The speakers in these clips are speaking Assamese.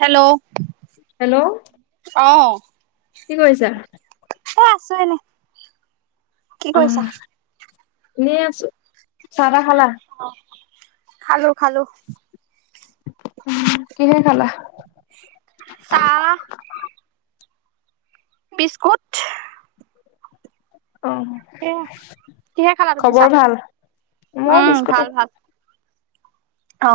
হেল্ল-হেল্ল' হেল্ল' অ, কি কৰিছা? অ, আছো এনে কি কৰিছা? ন আছো চাৰা খালা খালো-খালো উ, কিনে খালা? চা বিস্কুট আহ সেয়া কিহে খালা তুমি চাহ খবৰ ভাল মই উম বিস্তত ভাল তে ভাল অ,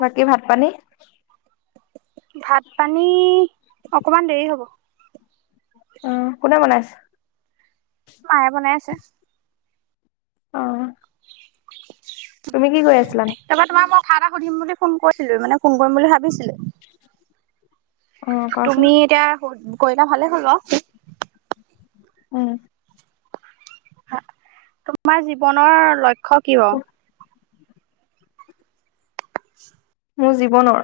বাকী ভাত পানী ভাত পানী অকমান দেৰি হ'ব উম, কোনে বনাইছে? মায়ে বনাই আছে। অ, [inaudible] তুমি কি কৰি আছিলা নু? কঠা এটা সুধিম বুলি ফোন কৰিছিলো মানে ফোন কৰিম বুলি ভাবিছিলে। অ', কোৱাচোন? তুমি এতিয়া কৰিলো ভালে হ'ল অ উম, তোমাৰ জীৱনৰ লক্ষ্য কিয় মোৰ জীৱনৰ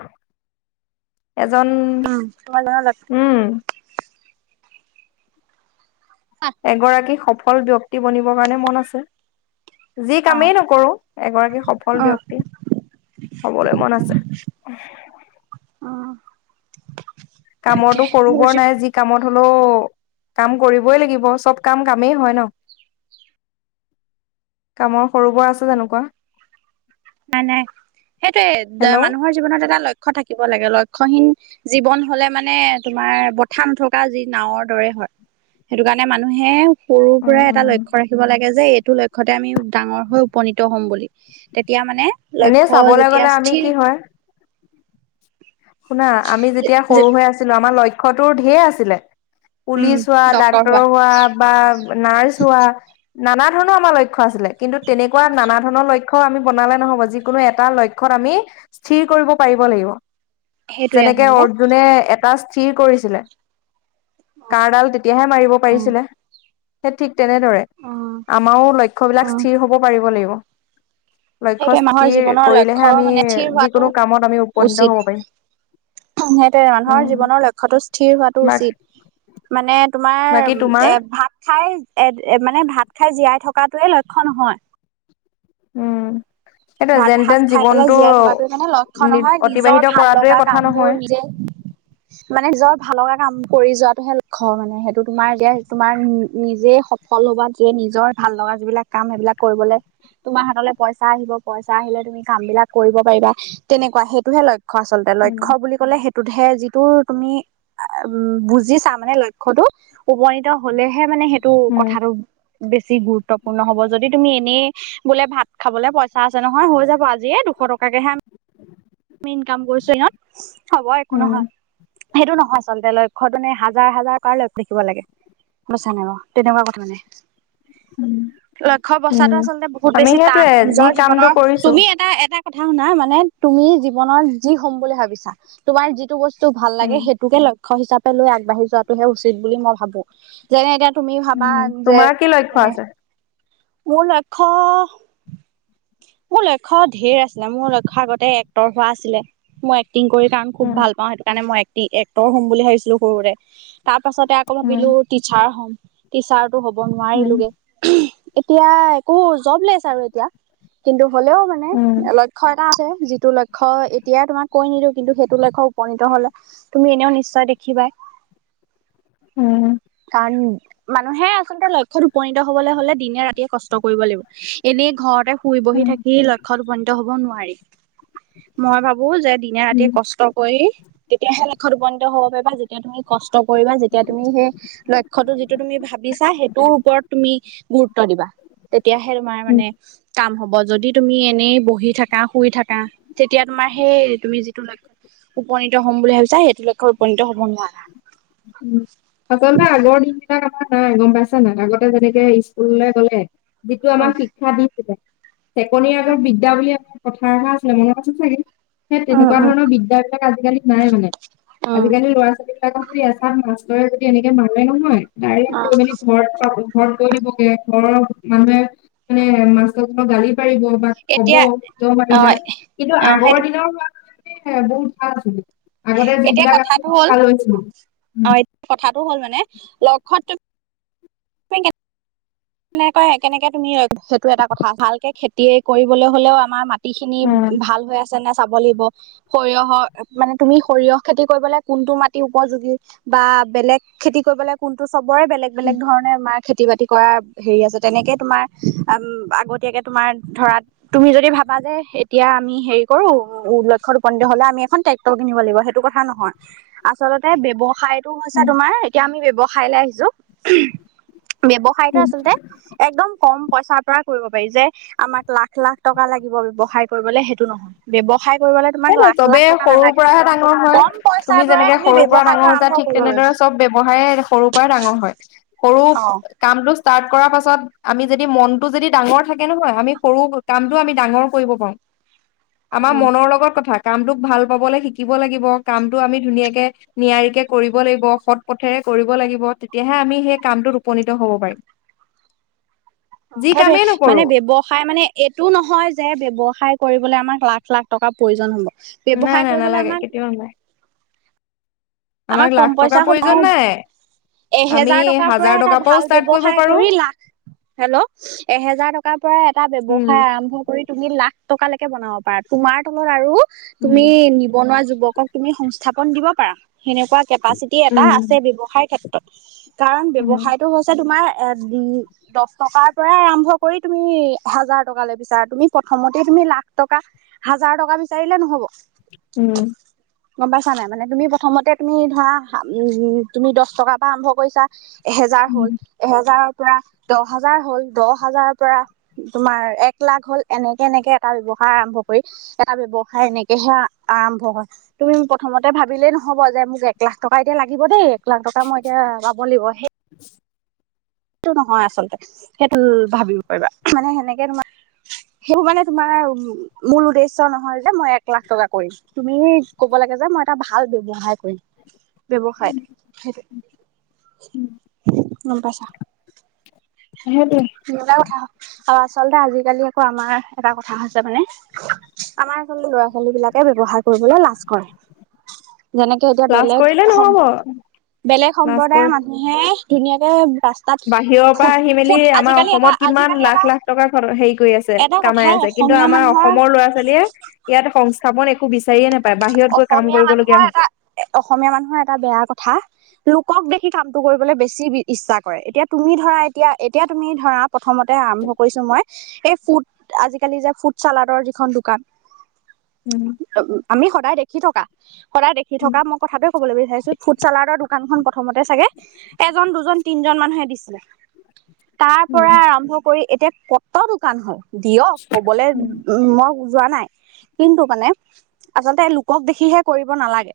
এজন উম তোমাৰ জীৱনৰ লক্ষ্য উম এগৰাকী সফল ব্যক্তি বনিবৰ কাৰণে মন আছে যি অ কামেই নকৰো এগৰাকী সফল উম ব্যক্তি হবলৈ মন আছে। উম তাকে কামৰটো সৰু মোৰ বৰ জীৱ নাই যি কামত হলেও কাম কৰিবই লাগিব চব কাম কামেই হয় ন কামৰ সৰু বৰ আছে যানো কোৱা নাই নাই সেইটোয়ে হেল্ল'। মানুহৰ জীৱনত এটা লক্ষ্য থাকে থাকিব লাগে লক্ষ্যহীন জীৱন হলে মানে তোমাৰ বথা নথকা যি নাওঁৰ দৰে হয় সেইটো কাৰণে মানুহে সৰুৰ উম পৰাই এটা উম লক্ষ্য ৰাখিব লাগে যে এইটো লক্ষ্যতে আমি ডাঙৰ হৈ উপনীত হ'ম বুলি তেতিয়া মানে এনেই লক্ষ্য চাবলৈ যেতিয়া গ'লে আমি স্থিৰ কি হয় শুনা আমি যেতিয়া সৰু হৈ আছিলো আমাৰ লক্ষ্যতো ঢেৰ আছিলে উম পুলিচ হোৱা ডক্তৰ ডাক্তৰ হোৱা বা নাৰ্চ হোৱা। নানা ধৰণৰ আমাৰ লক্ষ্য আছিলে কিন্তু তেনেকুৱা নানা ধৰণৰ লক্ষ্য- লক্ষ্য আমি বনালে নহব যিকোনো এটা লক্ষ্যত আমি স্থিৰ কৰিব পাৰিব লাগিব সেইটোৱে যেনেকে আচলতে অৰ্জুনে এ স্থিৰ কৰিছিলে কাঁড়ডাল তেতিয়াহে মাৰিব পাৰিছিলে সেই ঠিক তেনেদৰে অ আমাৰো লক্ষ্য বিলাক স্থিৰ হব পাৰিব লাগিব। লক্ষ্য সেইোৱে মানুহৰ স্থিৰ জীৱনৰ কৰিলেহে লক্ষ্য আমি মানে স্থিৰ হোৱাটো যিকোনো কামত আমি উপনীত হ'ব উচিত। পাৰিম সেইটোে মানুহৰ উম জীৱনৰ লক্ষ্যতো স্থিৰ হোৱাটো বাক উচিত মানে তোমাৰ বাকী তোমাৰ এ ভাত খাই মানে ভাত খাই জীয়াই থকা থকাটোৱে লক্ষ্য নহয় উম সেইটো ভাত যেন সাজ তেন খাই পেলাই জীৱনটো জীয়াই থকাটো মানে লক্ষ্য নহয় নিজৰ অতিবাহিত ভাল কৰাটোৱে লগা কথা কাম বোৰ নহয় নিজে মানে নিজৰ ভাল লগা কাম কৰি যোৱাত টোহে লক্ষ্য মানে সেইটো তোমাৰ যে তোমাৰ নিজে সফল হবা যে নিজৰ ভাল লগা যিবিলাক কাম সেইবিলাক কৰিবলে তোমাৰ হাতলৈ পইচা আহিব পইচা আহিলে তুমি কাম বিলাক কৰিব পাৰিবা তেনেকুৱা সেইটোহে লক্ষ্য আচলতে লক্ষ্য উম বুলি ক'লে সেই- টোতহে যিটো তুমি উম বুজি চা মানে লক্ষ্যটোত উপনীত হলেহে মানে সেই- টো উম কথাটো বেছি গুৰুত্বপূৰ্ণ হব যদি তুমি এনেই বোলে ভাত খাবলে পইচা চা আছে নহয় হৈ যাব আজিয়ে দুশ টকা কে হে ইনকাম কৰিছো হ'ব একো নহয় উম সেইটো নহয় আচলতে লক্ষ্যতো নে হাজাৰ হাজাৰ পাৰ লক্ষ্য থাকিব লাগে। বচাটো তেনেকুৱা কথা মানে লক্ষ্য উম বচাটো আচলতে বহুত আমি বেছি টান সেইটোয়ে যি নিজৰ কামটো জীৱনৰ কৰিছো তুমি এটা এটা কথা শুনা মানে তুমি জীৱনত যি হম বুলি ভাবিছা তোমাৰ যিটো বস্তু ভাল লাগে উম সেইটোকে লক্ষ্য হিচাপে লৈ আগবাঢ়ি যোৱাটোহে উচিত বুলি মই ভাবো যেনে এতিয়া তুমি ভাবা উম যে তোমাৰ কি লক্ষ্য মানে আছে মোৰ লক্ষ্য মোৰ লক্ষ্য ঢেৰ আছিলে মোৰ লক্ষ্য আগতে এক্টৰ হোৱা আছিলে মই এক্টিং কৰি কাৰণ খুব উম ভাল পাওঁ সেইটো কাৰণে মই এক্টিং এক্টৰ হ'ম বুলি ভাবিছিলো সৰুতে তাৰ পাছতে আকৌ উম ভাবিলো টিচাৰ হ'ম টিচাৰতটো হ'ব উম নোৱাৰিলোগে এতিয়া একো জব লেছ আৰু এতিয়া কিন্তু হ'লেও মানে উম লক্ষ্য এটা আছে যিটো লক্ষ্য এতিয়াই তোমাক কৈ নিদিও কিন্তু সেইটো লক্ষ্যত উপনীত হলে তুমি এনেও নিশ্চয় দেখিবা দেখিবাই উম কাৰণ মানুহে আচলতে লক্ষ্যত উপনীত হবলৈ হলে দিনে ৰাতিয়ে কষ্ট কৰিব লাগিব এনেই ঘৰতে শুই বহি উম থাকি লক্ষ্যত উপনীত হব নোৱাৰি মই ভাবো যে উম দিনে-ৰাতিয়ে কষ্ট কৰি তেতিয়াহে লক্ষ্যত উপনীত হ'ব পাৰিবা। ‌ যেতিয়া তুমি কষ্ট কৰিবা যেতিয়া তুমি সেই লক্ষ্যটো যিটো তুমি ভাবিছা সেইটোৰ ওপৰত তুমি গুৰুত্ব দিবা, তেতিয়াহে তোমাৰ উম মানে কাম হ'ব যদি তুমি এনেই বহি থাকা, শুই থাকা তেতিয়া তোমাৰ সেই তুমি যিটো লক্ষ্ উপনীত হ'ম বুলি ভাবিছা, সেইটো লক্ষ্যত উপনীত হ'ব নোৱাৰা। আচলতে আগৰ দিন বিলাক আমাৰ নাই গম পাইছা নাই আগতে যেনেকে স্কুললৈ গলে যিটো আমাক উম শিক্ষা দিছিলে চেকনিৰ আগত বিদ্যা বুলি কথা এষাৰ আছিলে মন আছে চাগে? সেই তেনেকুৱা ধৰণৰ বিদ্যা বিলাক আজিকালি নাই মানে উম আজিকালি ল'ৰা-ছোৱালী বিলাকৰ খে আছে। তাত মাষ্টৰে যদি এনেকে মাৰে নহয় অ ডাইৰেক্ট গৈ মেলি ঘৰত পাবহি। ঘৰত কৈ দিবগে ঘৰৰ মানুহে মানে মাষ্টৰক গালি পাৰিব বা কব এতিয়া কিয় অ মাৰিলা? কিন্তু অ আগৰ সেইটো দিনৰ সেয়ে বহুত ভাল আছিলে আগতে এতিয়া যিবিলাক কথাটো আছিলে হ'ল ভাল হৈছিলে। অ এতিয়া কথাটো হ'ল মানে লক্ষ্যত [inaudible] এনেকৈ কেনেকে তুমি সেইটো এটা কথা ভালকে খেতি কৰিবলৈ হলেও আমাৰ ম খিনি ভাল হৈ আছে যেনে চাব লাগিব সৰিয়হৰ মানে তুমি সৰিয়হ খেতি কৰিবলে কোনটো মাটি উপযোগী বা বেলেগ খেতি কৰিবলে কোনটো চবৰে বেলেগ বেলেগ ধৰণে আমাৰ খেতি-বাতি কৰা হেৰি আছে তেনেকে তোমাৰ আগতীয়াকে তোমাৰ ধৰা তুমি যদি ভাবা যে এতিয়া আমি হেৰি কৰোঁ লক্ষ্যত উপনীত হলে, আমি এ ট্ৰেক্টৰ কিনিব লাগিব সেইটো কথা নহয় আচল ব্যৱসায়টো হৈছে উম তোমাৰ, এতিয়া আমি বয়স আহিছোঁ আচলতে একদম কম পইচাৰ পৰা কৰিব পাৰি যে আমাক লাখ লাখ টকা লাগিব ব্যৱসায় কৰিবলে সেইটো নহয়। ব্যৱসায় কৰিবলৈ সেই তোমাক লাখ লাখ চবেই টকা সৰুৰ নালাগে, পৰাহে ডাঙৰ হয় কম তুমি পইচাৰ পৰাই যেনেকে তুমি সৰুৰ পৰা ডাঙৰ ব্যৱসায়টো হৈছা আৰম্ভ ঠিক কৰিব তেনেদৰে পাৰিবা। চব ব্যৱসায়ে সৰুৰ পৰা ডাঙৰ হয়, সৰু অ কামটো ষ্টাৰ্ট কৰ পাছত আমি যদি মনটো যদি ডাঙৰ থাকে নহয় আমি সৰু কামটোও আমি ডাঙৰ কৰিব পাৰোঁ। আমাৰ মনৰ লগত কামটোক ভাল পাবলে শিকিব লাগিব, কামটো আমি ধুনীয়াকে নিয়াৰিকে কৰিব লাগিব, সৎ পথে সৎ পথেৰে কৰিব লাগিব তেতিয়াহে আমি সেই কামটোত উপনীত হ'ব পাৰিম। যি সেইটোয়ে কামেই নকৰো মানে ব্যৱসায় মানে এইটো নহয় যে, ব্যৱসায় কৰিবলৈ আমাক লাখ-লাখ টকাৰ প্ৰয়োজন হ'ব নাই ব্যৱসায় নাই কৰিবলৈ নালাগে আমাক কেতিয়াও নাই আমাৰ আমাক লাখ কম টকাৰ পইচা হ'লে প্ৰয়োজন নাই আমি এহেজাৰ টকাৰ পৰা হাজাৰ এটা টকাৰ ভাল পৰাও ষ্টাৰ্ট কৰিব ব্যৱসায় পাৰো কৰি লাখ হেল্ল' এহেজাৰ টকাৰ পৰা এটা উম ব্য্য়ৱসায় আৰম্ভ কৰি তুমি লাখ টকা লৈকে বনাব পাৰা তোমাৰ তলত আৰু তুমি উম, নিবনুৱা যুৱকক তুমি সংস্থাপন দিব সেনেকুৱা কেপাচিটি এটা উম, আছে ব্যৱসায়ৰ ক্ষেত্ৰত, কাৰণ উম, ব্যৱসায়টো হৈছে তোমাৰ এ দু দহ টকাৰ পৰা আৰম্ভ কৰি তুমি হাজাৰ টকা লৈ বিছাৰা তুমি প্ৰথমতে তুমি তুমি লাখ টকা হাজাৰ টকা বিচাৰিলে নহ'ব। উম গম পাইছা নাই মানে তুমি প্ৰথমতে তুমি ধৰা উম তুমি দহ টকাৰ পৰা আৰম্ভ কৰিছা। এহেজাৰ হ'ল উম, এহেজাৰ পৰা দহ হাজাৰ হ'ল, দহ হাজাৰৰ পৰা তোমাৰ এক লাখ হ'ল এনেকে এনেকে এটা ব্যৱসা সায় আৰম্ভ কৰি এটা ব্যৱসায় এনেকেহে আৰম্ভ হয়, তুমি প্ৰথমতে ভাবিলেই নহ‌ হ'ব যে মোক এক লাখ টকা এতিয়া লাগিব দেই, এক লাখ টকা মই এতিয়া পাব লাগিব সেই সেটো নহয় আচলতে, সেইটো ভাবিব পাৰিবা মানে সেনেকে তোমাৰ সেইবোৰ মানে তোমাৰ মূল উদ্দেশ্য নহয় যে মই এক লাখ টকা কৰিম তুমি ক'ব লাগে যে মই এটা ভাল ব্যৱসায় সহায় কৰিম ব্যৱসায় সেইটোৱে। উম গম পাইছা? সেইটোৱে [inaudible] আৰু আচলতে আজিকালি আৌ আমাৰ এটা কথা হৈছে মানে আমাৰ আচলতে ল'ৰা ছোৱালী বিলাকে ব্যৱ হায় কৰিবলৈ লাজ কৰে [inaudible] যেনেকে এতিয়া লাজ বেলেগ কৰিলে নহ'ব বেলেগ লাজ কৰি সম্প্ৰদায়ৰ মানুহে ধুনীয়াকে ৰাস্তাত বাহিৰৰ পৰা ফুট আহি মেলি ফুট আমাৰ আজিকালি এটা অসমত কিমান আজিকালি লাখ এটা লাখ টকা হেৰি কৰি আছে এটা কামাই কথাই আছে কিন্তু অসমীয়া আমাৰ মানুহৰ অসমৰ ল'ৰা ছোৱালীয়ে ইয়াত সংস্থাপন এক অসমীয়া মানুহৰ এটা হৈছে অসমীয়া মানুহৰ এটা বেয়া কথা লোকক দেখি কামটো কৰিবলৈ বেছি ইচ্ছা কৰে এতিয়া তুমি ধৰা এতিয়া এতিয়া তুমি ধৰা প্ৰথমতে আৰম্ভছ মই এই ফু আজিকালি যে ফু চালডৰ যিখন দোকান উম, আমি সদায় দেখি থকা কৰা দেখি উম, থকা মই কথাটে ক'বলৈ বিচাৰিছো ফুড চালাৰৰ দোকানখন প প্ৰথমতে চাগে এজন দুজন তিনজন মানুহে দিছিলে তাৰ উম, পৰা আৰম্ভ কৰি এতিয়া কত দোকান হয় দিয়ক কবলৈ উ মই বু যোৱা নাই কিন্তু মানে আচলতে লোকক দেখিহে কৰিব নালাগে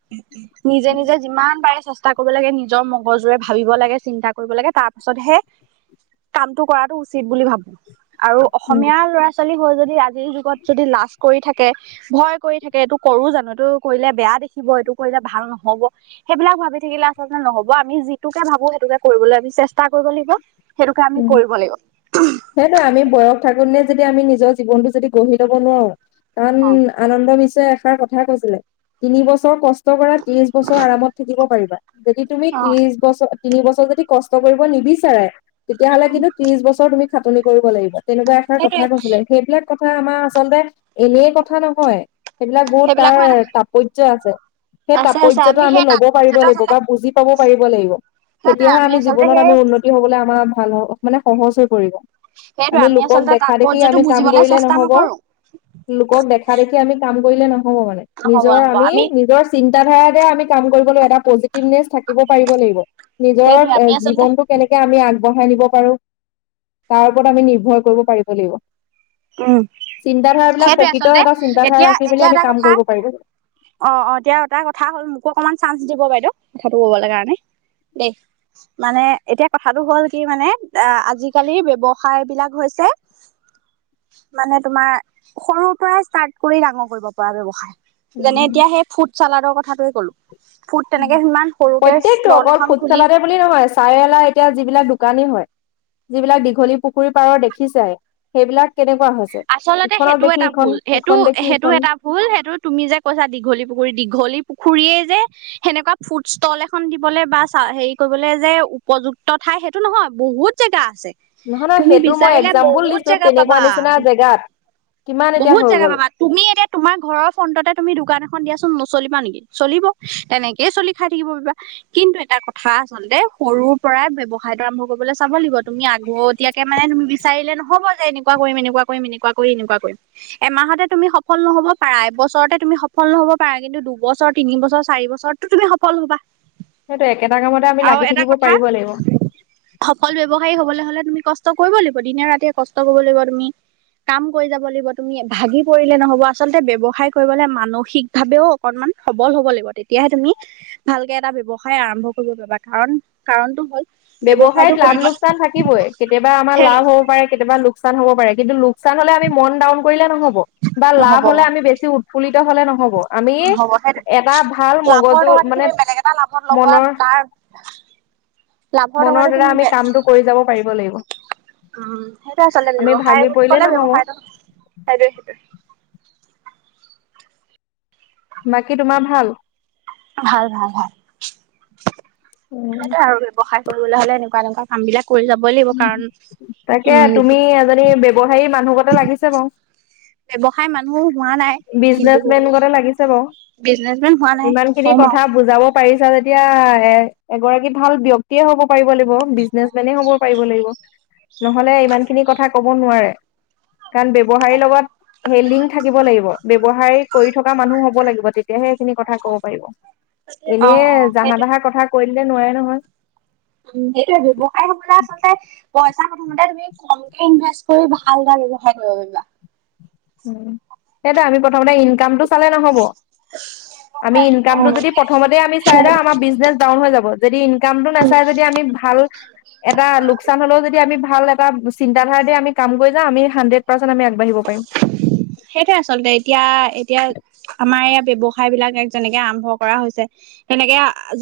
নিজে নিজে যিমান পাৰে চষ্টা কৰিব লাগে নিজৰ মগজুৰে ভাবিব লাগে চিন্তা কৰিব লাগে তাৰ পাছতহে কামটো কৰাটো উচিত বুলি ভাবো আৰু উম, অসমীয়া ল'ৰা ছোৱালী হৈ যদি আজিৰ যুগত যদি লাজ কৰি থাকে ভয় কৰি থাকে এইটো কৰো জানো এইটো কৰিলে বেয়া দেখিব এইটো কৰিলে ভাল নহব সেইবিলাক ভাবি থাকিলে আচলতে নহ'ব আমি যিটোকে ভাবো সেইটোকে কৰিবলৈ আমি চেষ্টা কৰিব লাগিব সেইটোকে আমি উম কৰিব লাগিব সেইটোো আমি বয়স থাকো নে যেয়া দি আমি নিজৰ জীৱনটো যদি গঢ়ি লব নোৱাৰো তান অ আনন্দ মশ এষাৰ কথা কৈছিলে তিনি বছৰ কষ্ট কৰা ত্ৰিশ বছৰ আৰামত থাকিব পাৰিবা যদি তুমি অ ত্ৰিশ বছৰ তিনি বছৰ যদি কষ্ট কৰিব নিবিচাৰে তেতিয়াহ'লে কিন্তু ত্ৰিশ বছৰ তুমি খাটনি কৰিব লাগিব তেনেকুৱা এাৰ সেইটোৱে কথা কৈছিলে সেইবিলাক কথা আমাৰ আচলতে এনেই কথা নহয় সেইবিলাক বহুত সেইবিলাকো এটা তাৰ তাৎাপৰ্য আছে সেই আছে আছে তাৎপৰ্যটো আমি সেই ল'ব পাৰিব তাৎপৰ্যটো লাগিব আচলতে বা বুজি পাব পাৰিব লাগিব সেইটোৱে তেতিয়াহে আমি আচলতে জীৱনত সেই আমি উন্নতি হবলৈ আমাৰ ভাল মানে সহজ হৈ পৰিব সেইটোৱে আমি লোকক আচলতে দেখা দেখি তাৎপৰ্যটো আমি কাম বুজিবলৈ কৰিলে চেষ্টা নহ'ব নকৰো লোকক দেখা দেখি আমি কাম কৰিলে নহব মানে নহব নিজৰ নহব আমি নিজৰ চিন্তা চিাধাৰাৰে আমি কাম কৰিবলৈ এটা পজিটিভনেছ থাকিব পাৰিব লাগিব নিজৰ সেইটোৱে এ আমি আচলতে জীৱনতটো কেনেকে আমি আগ বঢ়াই নিব পাৰো তাৰ ওপৰত আমি নিৰ্ভৰ কৰিব পাৰিব লাগিব উম চিন্তাধাৰা বিলাক সেইটোৱে প্ৰকৃত আচলতে এটা চিন্তাধাৰা এতিয়া ৰাখি মেলি এতিয়া আমি এটা কাম কথা কৰিব পাৰিব লাগিব। অ অ এতিয়া তাৰ কথা হ'ল মোকো অকমান চান্স দিব বাইদেউ কথাটো কবলৈ কাৰণে দেই মানে এতিয়া কথাটো হ'ল কি মানে অ আজিকালি ব্য্ৱসায় বিলাক হৈছে যে [inaudible] মানে তোমাৰ সৰুৰ পৰা ষ্টাৰ্ট কৰি ডাঙৰ কৰিব পৰা ব্যয়ৱসায় যেনে এতিয়া সেই ফুড চালাডৰ কথাটোৱে ক'লো ফুড তেনেকে সিমান সৰুকে প্ৰত্যেকটো ষ্টল অকল এখন ফুট খুলি চালাতে বুলি নহয় চাৰিেলা এতিয়া যিবিলাক শুকানী হয় যিবিলাক দীঘলী পুখুৰী পাৰৰ দেখিছোই সেইবিলাক কেনেকুৱা হৈছে আচলতে ইখনক সেইটো দেখি এটা ইখন ভুল সেইটো সিখন দেখি সেইটো ইখন এটা ভুল সেইটো তুমি যে কৈছা দীঘলী পুখুৰী দীঘলী পুখুৰীয়ে যে সেনেকুৱা ফুড ল এখন দিবলৈ বাা হেৰি কৰিবলৈ যে উপযুক্ত খাই সেইটো নহয় বহুত জেগা আছে নহয় নহয় তুমি সেইটো মই বিচাৰিলে এক্জাম্পুল বহুত দিছো জেগা তেনেকুৱা পাবা নিচিনা জেগাত কিমান এতিয়া বহুত হৈ জেগা গ'ল বাবা তুমি এতিয়া তোমাৰ ঘৰৰ ফ্ৰটতে তুমি দোকান এখন দিয়া নচলিবা নেকি চলিব তেনেকেই চলি খাই থাকিব পিবা কিন্তু এটা কথা আচলতে সৰু তৰু পৰাই ব্যৱসায়টো আৰম্ভ কৰিবলৈ চাব লাগিব তুমি আগ এতিয়াকে মে তুমি বিচাৰিলে নহ'ব যে এনেকুৱা কৰিম এনেকুৱা ম এনেকুৱা কৰি এনে কৰিম এমাহতে তুমি সফল নহব পাৰা এবছৰতে তুমি সফল নহ'ব পাৰা কিন্তু দুবছৰ তিন বছৰ চাৰি বছৰতো তুমি সফল হবা সেইটো একেটা কামতে আমি আৰু লাগি এটা থাকিব কথা পাৰিব লাগিব সফল ব্যৱসায়ী হবলৈ হলে তুমি কষ্ট কৰিব লাগিব দিনে ৰাতিয়ে কষ্ট কৰিব লাগিব তুমি কাম কৰি যাব লাগিব তুমি ভাগি পৰিলে নহব আচলতে ব্ৱসায় কৰিবলে মানসিক ভাৱেও অকনমান সবল হব লাগিব তেতিয়াহে তুমি ভালকে এটা ব্যৱসায় আৰম্ভ কৰিব পাৰিবা কাৰণ কাৰণটো হ'ল ব্যৱসায়টো ব্যৱসায়ত লাভ কৰিব লোকচান থাকিবই কেতিয়াবা আমাৰ হেৰি লাভ হব পাৰে কেতিয়াবা লোকচান হব পাৰে কিন্তু লোকচান হলে আমি মন ডাউন কৰিলে নহব বা নহ'ব লাভ হলে আমি বেছি উৎফুল্লিত হলে নহব আমি নহ'বহে এটা ভাল লাভৰ মগজুৰ টকাটো মানে তুমি বেলেগ এটা লাভত লগোৱা মনৰ তাৰ লাভৰ মনৰ টকাটো দ্বাৰা তুমি আমি কামটো কৰি যাব পাৰিব লাগিব উম সেইটোে আচল আমি ব্যৱসায় ভাগি বুলি পৰিলে ক'লে নহব ব্যৱসায়টো সেইটোয়ে বাকী তোমাৰ ভাল ভাল ভাল ভাল সেইটোৱে উম আৰু ব্যৱসায় কৰিবলৈ হলে এনেকুৱা এনেকুৱা কাম বিলাক কৰি যাবই লাগিব কাৰণ তাকে উম তুমি এজনী ব্যৱসায়ী মানুহগতে লাগিছে বাৰু ব্যৱসায় মানুহ হোৱা নাই বিজনেচ মেন কিন্তু কৰে লাগিছে বাৰু বিজনেচমেন হোৱা নাই ইমান খিনি হ'ম কথা আৰু। বুজাব পাৰিছা যদি এতিয়া এ এগৰাকী ভাল ব্যক্তিয়ে হ'ব পাৰিব লাগিব বিজনেচ মেনে হ'ব পাৰিব লাগিব নহলে ইমান খিনি কথা ক'ব নোৱাৰে কাৰণ ব্যৱসাৰীৰ লগত সেই লিংক থাকিব লাগিব ব্ৱসায় কৰি থকা মানুহ হব লাগিব তেতিয়াহে সেইখিনি কথা কব পাৰিব অ অ এনেই জাহা সেইটো তাহা কথা কৈ দিলে নোৱাৰে নহয় উম্ সেইটোৱে ব্ৱসায় হবলে আচলতে পইচা প্ৰথমতে তুমি কমফেক্ট ইনভেষ্ট কৰি ভালদৰে ব্যৱসায়ই কৰিব পাৰিবা উম সেইটো আমি প্ৰথমতে ইনকামতটো চালে নহ'ব আমি ইনকামটো যদি প্ৰথম আমি চাইওঁ আমাৰ বিজনেচ ডাউন হৈ যাব যদি ইনকামটো নাচাই যদি আমি ভাল এটা লোকচান হলেও যদি আমি ভাল এটা চিন্তাধাৰাৰে আমি কাম যাম আমি হণ্ড্ৰেট পাৰ্চেণ্ আমি আগবাঢ়িব পাৰিম সেইটো আচলতে এতিয়া এতিয়া আমাৰ এয়া ব্যৱসায় বিলাক এক যেনেকে আৰম্ভ কৰা হৈছে তেনেকে